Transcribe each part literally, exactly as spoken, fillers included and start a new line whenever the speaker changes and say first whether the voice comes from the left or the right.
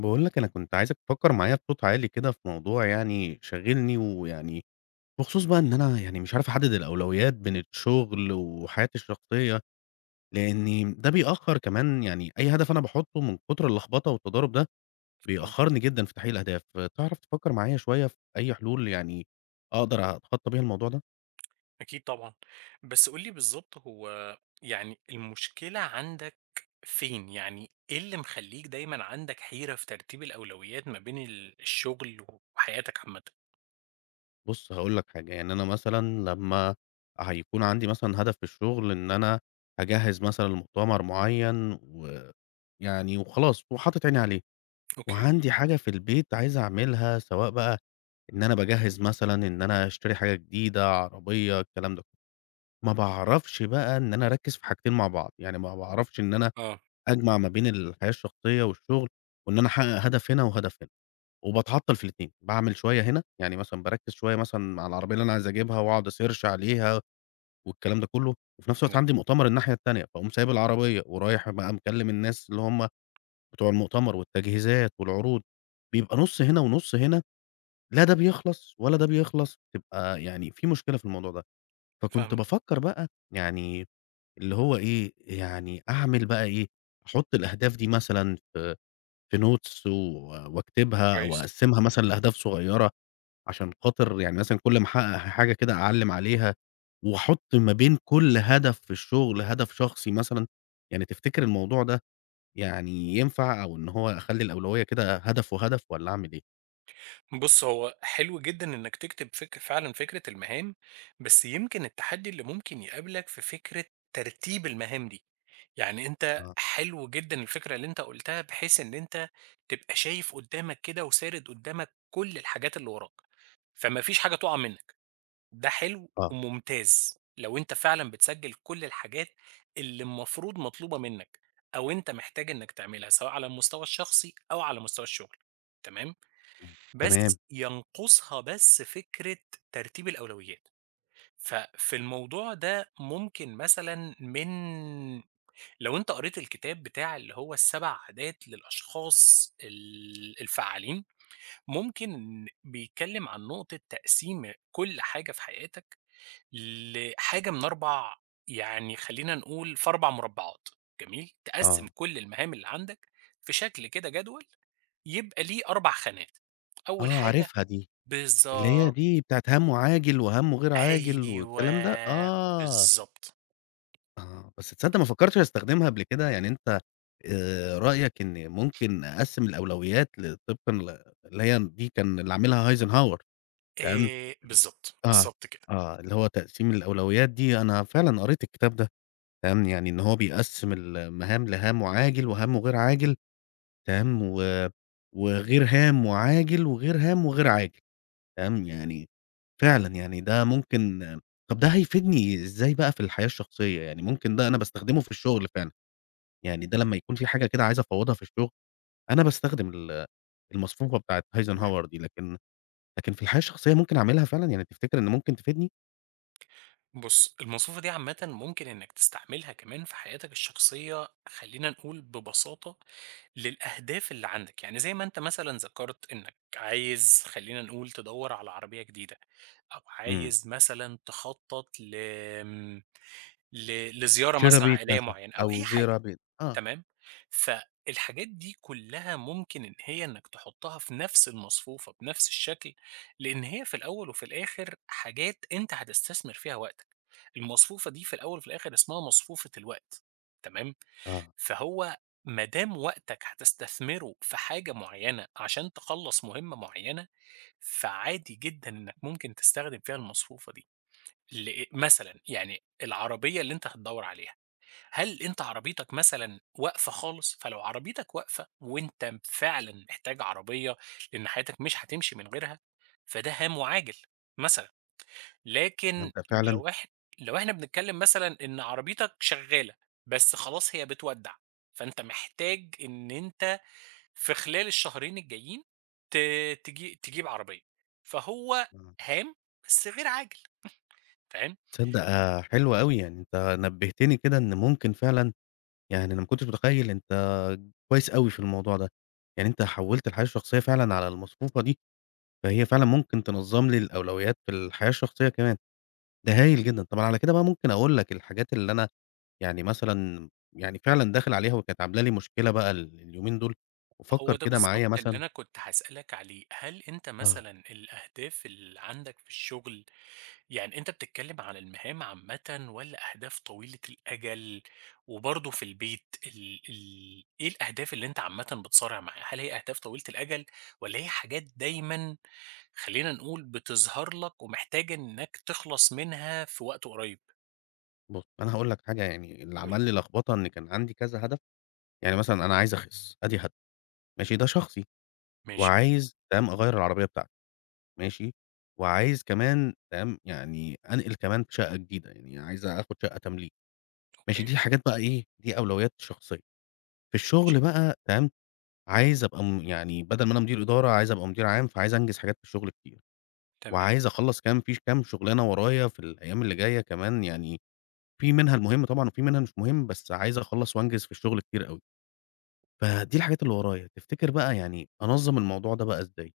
left: باقول لك أنا كنت عايزك تفكّر معايا بصوت عالي كده في موضوع يعني شاغلني، ويعني بخصوص بقى إن أنا يعني مش عارف أحدد الأولويات بين الشغل وحياتي الشخصية، لإن ده بيأخّر كمان يعني أي هدف أنا باحطّه من كتر اللخبطة والتضارب ده،
right: مفهوم.
left: بيأخّرني جدًا في تحقيق الأهداف. تعرف تفكّر معايا شوية في أي حلول يعني أقدر أتخطّى بيها الموضوع ده؟
right: أكيد طبعًا. بس قُل لي بالضبط هو يعني المشكلة عندك فين؟ يعني إيه اللي مخلّيك دايمًا عندك حيرة في ترتيب الأولويات ما بين ال الشغل وحياتك عامةً؟
left: بُص هاقول لك حاجة، يعني أنا مثلًا لمّا هيكون عندي مثلًا هدف في الشغل إن أنا هاجهّز مثلًا لمؤتمر معيّن ويعني وخلاص وحاطط عيني عليه،
right: أوكي.
left: وعندي حاجة في البيت عايز أعملها سواء بقى إن أنا باجهّز مثلًا إن أنا أشتري حاجة جديدة، عربية، الكلام ده كله، ما باعرفش بقى إن أنا أركّز في حاجتين مع بعض، يعني ما باعرفش إن أنا
right: آه،
left: أجمع ما بين الحياة الشخصية والشغل وإن أنا أحقق هدف هنا وهدف هنا. وباتعطّل في الاتنين، باعمل شوية هنا، يعني مثلًا باركّز شوية مثلًا على العربية اللي أنا عايز أجيبها وأقعد أسيرش عليها والكلام ده كلّه، وفي نفس الوقت
right: تمام.
left: عندي مؤتمر الناحية التانية، فاقوم سايب العربية ورايح بقى مكلّم الناس اللي هم بتوع المؤتمر والتجهيزات والعروض، بيبقى نُص هنا ونُص هنا، لا ده بيخلص ولا ده بيخلص، تبقى يعني في مشكلة في الموضوع ده، فكنت
right: فاهمك
left: بافكّر بقى يعني اللي هو إيه، يعني أعمل بقى إيه، أحُط الأهداف دي مثلًا في في notes و واكتبها أو
right: كويس.
left: أقسّمها مثلًا لأهداف صغيّرة عشان خاطر يعني مثلًا كل ما أحقق حاجة كده أعلّم عليها، وأحط ما بين كل هدف في الشغل هدف شخصي مثلًا، يعني تفتكر الموضوع ده يعني ينفع أو إن هو أخلّي الأولوية كده هدف وهدف والّا أعمل إيه؟
right: بُص، هو حلو جدًا إنك تكتب فك فعلًا فكرة المهام، بس يمكن التحدي اللي ممكن يقابلك في فكرة ترتيب المهام دي. يعني أنت
left: آه،
right: حلو جدًا الفكرة اللي أنت قُلتها، بحيث إن أنت تبقى شايف قدّامك كده وسارد قدّامك كل الحاجات اللي وراك، فما فيش حاجة تُقع منّك، ده حلو
left: آه،
right: وممتاز، لو أنت فعلًا بتسجّل كل الحاجات اللي المفروض مطلوبة منّك، أو أنت محتاج إنّك تعملها، سواء على المستوى الشخصي أو على مستوى الشغل، تمام،
left: آه. تمام،
right: بس ينقصها بس فكرة ترتيب الأولويات، ففي الموضوع ده ممكن مثلًا من لو أنت قريت الكتاب بتاع اللي هو السبع عادات للأشخاص ال الفعّالين، ممكن إن بيتكلّم عن نقطة تقسيم كل حاجة في حياتك لحاجة من أربعة يعني خلّينا نقول في أربع مربعات، جميل؟ تقسّم
left: آه،
right: كل المهام اللي عندك في شكل كده جدول يبقى ليه أربع خانات، أول
left: آه
right: حاجة
left: عارفها دي، اللي هي
right: بالضبط،
left: دي بتاعة هَم وعاجل وهَم غير عاجل والكلام ده؟
right: أيوه،
left: آه.
right: بالضبط،
left: آه، بس تصدّق ما فكّرتش أستخدمها قبل كده، يعني أنت آآ رأيك إن ممكن أقسّم الأولويات ل طبقًا ل اللي هي دي كان اللي عاملها Eisenhower. تمام،
right: آآ
left: إمم.
right: بالضبط،
left: آه،
right: بالضبط كده.
left: آه، اللي هو تقسيم الأولويات دي أنا فعلًا قريت الكتاب ده، تمام، يعني إن هو بيقسّم المهام لهام وعاجل وهام وغير عاجل، تمام، و وغير هام وعاجل وغير هام وغير عاجل. تمام، يعني فعلًا يعني ده ممكن. طب ده هيفيدني إزاي بقى في الحياة الشخصية؟ يعني ممكن ده أنا باستخدمه في الشغل فعلًا، يعني ده لمّا يكون في حاجة كده عايز أفوّضها في الشغل، أنا باستخدم ال المصفوفة بتاعة
right: تمام.
left: Eisenhower دي، لكن لكن في الحياة الشخصية ممكن أعملها فعلًا؟ يعني تفتكر إن ممكن تفيدني؟
right: بُص، المصفوفة دي عامةً ممكن إنك تستعملها كمان في حياتك الشخصية، خلّينا نقول ببساطة للأهداف اللي عندك، يعني زي ما أنت مثلًا ذكرت إنك عايز خلّينا نقول تدوّر على عربية جديدة، أو
left: إمم،
right: عايز مثلًا تخطط ل آمم، ل لزيارة مثلًا
left: شيرابيت
right: عائلية
left: مثلًا
right: معينة أو
left: أو
right: أي حاجة.
left: زيرابيت آه،
right: تمام؟ فالحاجات دي كلّها ممكن إن هي إنّك تحطّها في نفس المصفوفة بنفس الشكل، لإن هي في الأول وفي الآخر حاجات أنت هتستثمر فيها وقتك، المصفوفة دي في الأول وفي الآخر اسمها مصفوفة الوقت، تمام؟
left: آه،
right: فهو ما دام وقتك هتستثمره في حاجة معيّنة عشان تخلّص مهمة معيّنة، فعادي جدًا إنّك ممكن تستخدم فيها المصفوفة دي، ل مثلًا يعني العربية اللي أنت هتدوّر عليها. هل أنت عربيتك مثلًا واقفة خالص؟ فلو عربيتك واقفة وأنت فعلًا محتاج عربية لإن حياتك مش هتمشي من غيرها، فده هام وعاجل مثلًا، لكن
left: تصدق فعلًا
right: لو إح لو إحنا بنتكلّم مثلًا إن عربيتك شغّالة، بس خلاص هي بتودّع، فأنت محتاج إن أنت في خلال الشهرين الجايين ت تجي تجيب عربية، فهو
left: آه،
right: هام بس غير عاجل، فاهم؟
left: تصدق آه، حلو أوي، يعني أنت نبهتني كده إن ممكن فعلًا يعني أنا ما كنتش متخيّل أنت كويس أوي في الموضوع ده، يعني أنت حوّلت الحياة الشخصية فعلًا على المصفوفة دي، فهي فعلًا ممكن تنظّم لي الأولويات في الحياة الشخصية كمان، ده هايل جدًا، طبعًا على كده بقى ممكن أقول لك الحاجات اللي أنا يعني مثلًا يعني فعلًا داخل عليها وكانت عاملة لي مشكلة بقى ال اليومين دول،
right: هو
left: وفكّر
right: ده
left: كده معايا
right: بالضبط اللي
left: مثلًا.
right: أنا كنت هاسألك عليه، هل أنت
left: آه،
right: مثلًا الأهداف اللي عندك في الشغل يعني أنت بتتكلم عن المهام عامةً والّا أهداف طويلة الأجل؟ وبرضه في البيت ال ال إيه الأهداف اللي أنت عامةً بتصارع معاها؟ هل هي أهداف طويلة الأجل والّا هي حاجات دايمًا خلّينا نقول بتظهر لك ومحتاج إنك تخلص منها في وقت قريب؟
left: بُص أنا هاقول لك حاجة يعني اللي
right: قُل لي.
left: عمل لي لخبطة إن كان عندي كذا هدف، يعني مثلًا أنا عايز أخِس، أدي هدف، ماشي، ده شخصي،
right: ماشي،
left: وعايز تمام أغيّر العربية بتاعتي، ماشي، وعايز كمان تمام، يعني أنقل كمان شقة جديدة، يعني عايز آخد شقة تمليك، ماشي،
right: أوكي،
left: دي حاجات بقى إيه، دي أولويات شخصية. في
right: ماشي،
left: الشغل بقى تمام، عايز أبقى م يعني بدل ما أنا مدير إدارة، عايز أبقى مدير عام، فعايز أنجز حاجات في الشغل كتير،
right: تمام.
left: وعايز أخلّص كام في كام شغلانة ورايا في الأيام اللي جاية كمان يعني، في منها المهم طبعًا وفي منها مش مهم، بس عايز أخلّص وأنجز في الشغل كتير أوي. فدي الحاجات اللي ورايا، تفتكر بقى يعني أنظّم الموضوع ده بقى إزاي؟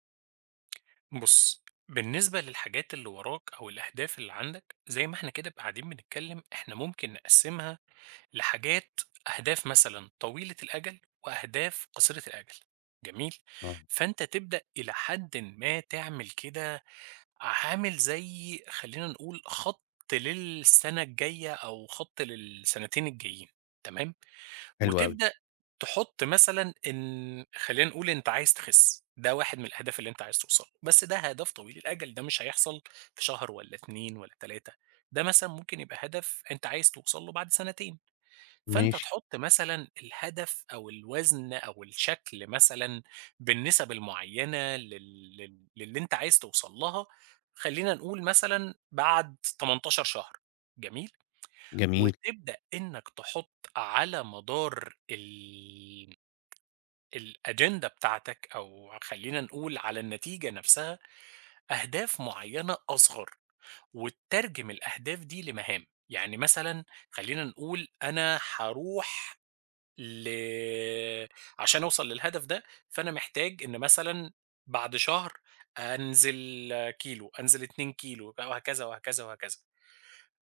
right: بُص، بالنسبة للحاجات اللي وراك أو الأهداف اللي عندك، زي ما إحنا كده قاعدين بنتكلّم، إحنا ممكن نقسّمها لحاجات أهداف مثلًا طويلة الأجل وأهداف قصيرة الأجل، جميل؟
left: آه،
right: فأنت تبدأ إلى حدٍ ما تعمل كده عامل زي خلّينا نقول خَط للسَنة الجاية أو خَط للسنتين الجايين، تمام؟
left: حلو أوي،
right: وتبدأ تحط مثلًا إن خلّينا نقول أنت عايز تخس، ده واحد من الأهداف اللي أنت عايز توصل له، بس ده هدف طويل الأجل، ده مش هيحصل في شهر والّا اثنين والّا تلاتة، ده مثلًا ممكن يبقى هدف أنت عايز توصل له بعد سنتين، فأنت
left: ماشي،
right: تحط مثلًا الهدف أو الوزن أو الشكل مثلًا بالنسب المعيّنة لل لل للي أنت عايز توصل لها، خلّينا نقول مثلًا بعد تمنتاشر شهر، جميل؟
left: جميل،
right: وتبدأ إنك تحط على مدار ال الأجندة بتاعتك أو خلّينا نقول على النتيجة نفسها أهداف معيّنة أصغر، وتترجم الأهداف دي لمهام، يعني مثلًا خلّينا نقول أنا هاروح ل عشان أوصل للهدف ده، فأنا محتاج إن مثلًا بعد شهر أنزل كيلو، أنزل اتنين كيلو، وهكذا، وهكذا، وهكذا.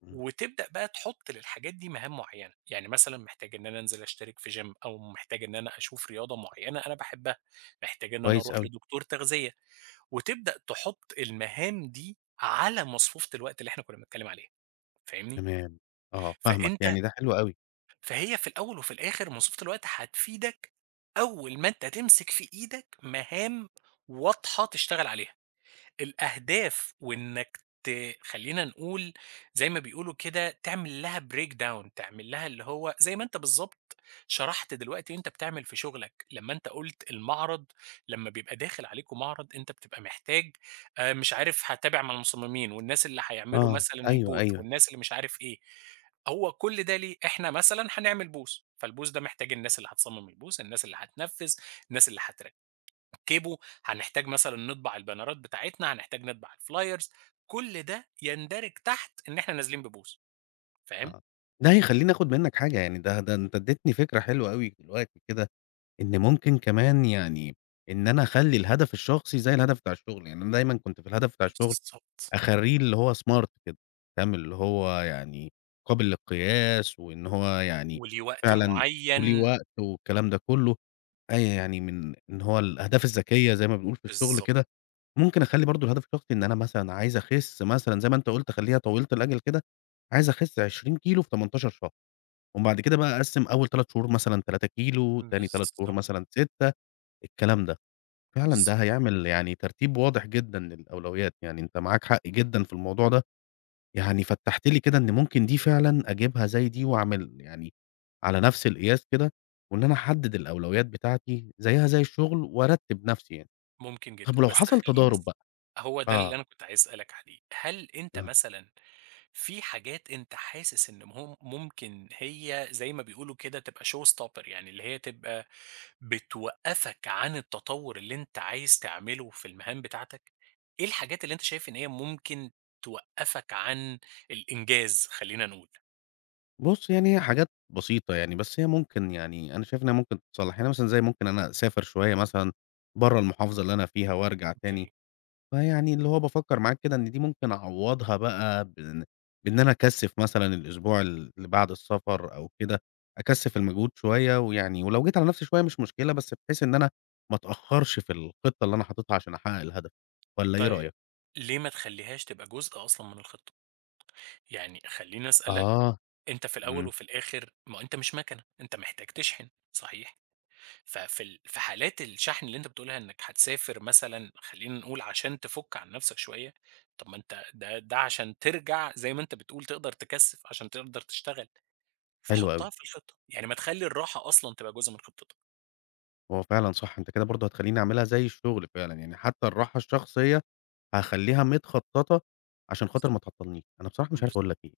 left: إمم،
right: وتبدأ بقى تحط للحاجات دي مهام معينة، يعني مثلًا محتاج إن أنا أنزل أشترك في gym أو محتاج إن أنا أشوف رياضة معينة أنا باحبها، محتاج إن أنا
left: كويس
right: أروح
left: أوي.
right: لدكتور تغذية، وتبدأ تحط المهام دي على مصفوفة الوقت اللي إحنا كنا بنتكلم عليها، فاهمني؟
left: تمام، آه فاهمك،
right: فأنت
left: يعني ده حلو أوي،
right: فهي في الأول وفي الآخر مصفوفة الوقت هتفيدك أول ما أنت تمسك في إيدك مهام واضحة تشتغل عليها. الأهداف وإنّك ت خلّينا نقول زي ما بيقولوا كده تعمل لها break down تعمل لها اللي هو زي ما أنت بالضبط شرحت دلوقتي وأنت بتعمل في شغلك، لمّا أنت قُلت المعرض لمّا بيبقى داخل عليكم معرض أنت بتبقى محتاج آآ مش عارف هاتابع مع المصممين والناس اللي هيعملوا
left: آه،
right: مثلًا
left: أيوه،
right: البوث
left: أيوه،
right: والناس اللي مش عارف إيه، هو كل ده ليه؟ إحنا مثلًا هنعمل بوث، فالبوث ده محتاج الناس اللي هتصمم البوث، الناس اللي هتنفّذ، الناس اللي هتر كيبو، هنحتاج مثلًا نطبع البانرات بتاعتنا، هنحتاج نطبع الفلايرز، كل ده يندرج تحت إن إحنا نازلين بBooth فاهم؟
left: ده هيخلّيني آخد منّك حاجة، يعني ده ده أنت ادّيتني فكرة حلوة أوي دلوقتي كده، إن ممكن كمان يعني إن أنا أخلّي الهدف الشخصي زي الهدف بتاع الشغل، يعني أنا دايمًا كنت في الهدف بتاع الشغل
right: بالضبط.
left: أخلّيه اللي هو smart كده، تمام، اللي هو يعني قابل للقياس، وإن هو يعني
right: وليه وقت
left: فعلًا وليه
right: معين
left: وقت والكلام ده كلّه، أي يعني من إن هو الأهداف الذكية زي ما بنقول في الشغل
right: بالضبط،
left: كده. ممكن أخلّي برضه الهدف الشخصي إن أنا مثلًا عايز أخِسّ مثلًا زي ما أنت قُلت أخلّيها طويلة الأجل كده، عايز أخِسّ 20 كيلو في 18 شهر، وبعد كده بقى أقسّم أول 3 شهور مثلًا 3 كيلو، تاني 3 شهور
right: بالضبط،
left: مثلًا ستة، الكلام ده. فعلًا ده
right: بالضبط.
left: هيعمل يعني ترتيب واضح جدًا للأولويات، يعني أنت معاك حق جدًا في الموضوع ده، يعني فتّحت لي كده إن ممكن دي فعلًا أجيبها زي دي وأعمل يعني على نفس القياس كده، وإن أنا أحدّد الأولويات بتاعتي زيها زي الشغل وأرتّب نفسي يعني.
right: ممكن جدًا،
left: طب ولو
right: بس
left: حصل
right: خلّيني
left: تضارب
right: أس
left: بقى؟
right: هو ده اللي أنا كنت عايز أسألك عليه، هل أنت
left: آه.
right: مثلًا في حاجات أنت حاسس إن هم ممكن هي زي ما بيقولوا كده تبقى show stopper يعني اللي هي تبقى بتوقّفك عن التطوّر اللي أنت عايز تعمله في المهام بتاعتك؟ إيه الحاجات اللي أنت شايف إن هي ممكن توقّفك عن الإنجاز خلّينا نقول؟
left: بُص، يعني هي حاجات بسيطة يعني، بس هي ممكن يعني أنا شايف إنها ممكن تتصلّح، يعني مثلًا زي ممكن أنا أسافر شوية مثلًا برّه المحافظة اللي أنا فيها وأرجع تاني،
right: أوكي.
left: فيعني اللي هو بافكّر معاك كده إن دي ممكن أعوّضها بقى بإن بإن أنا أكثّف مثلًا الأسبوع ال اللي بعد السفر أو كده، أكثّف المجهود شوية ويعني ولو جيت على نَفْسي شوية مش مشكلة، بس بحيث إن أنا ما أتأخّرش في الخطة اللي أنا حاططها عشان أحقق الهدف، والّا إيه
right: طيب
left: رأيك؟
right: ليه ما تخلّيهاش تبقى جزء أصلًا من الخطة؟ يعني خلّيني أسألك،
left: آه،
right: أنت في الأول
left: إمم،
right: وفي الآخر ما هو أنت مش مَكَنة، أنت محتاج تشحن صحيح؟ ففي ال في حالات الشحن اللي أنت بتقولها إنك هتسافر مثلًا خلّينا نقول عشان تفُك عن نَفْسك شوية، طَب ما أنت ده ده عشان ترجع زي ما أنت بتقول تقدر تكثّف عشان تقدر تشتغل،
left: حلو
right: فحُطّها
left: أوي.
right: في الخطة، يعني ما تخلّي الراحة أصلًا تبقى جزء من خطتك.
left: هو فعلًا صح، أنت كده برضه هتخلّيني أعملها زي الشغل فعلًا، يعني حتى الراحة الشخصية هاخلّيها متخططة عشان خاطر ما تعطّلنيش. أنا بصراحة مش عارف
right: بس
left: أقول لك إيه،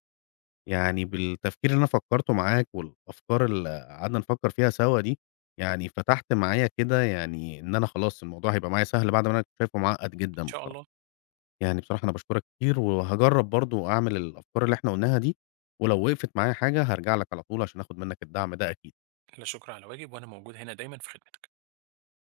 left: يعني بالتفكير اللي أنا فكّرته معاك والأفكار اللي قعدنا نفكّر فيها سوا دي، يعني فتحت معايا كده يعني إن أنا خلاص الموضوع هيبقى معايا سهل بعد ما أنا كنت شايفه معقّد جدًا
right: إن شاء
left: بصراحة.
right: الله،
left: يعني بصراحة أنا باشكرك كتير وهاجرّب برضه أعمل الأفكار اللي إحنا قُلناها دي، ولو وقفت معايا حاجة هارجع لك على طول عشان آخُد منّك الدعم ده أكيد.
right: لا شُكر على واجب وأنا موجود هنا دايمًا في خدمتك.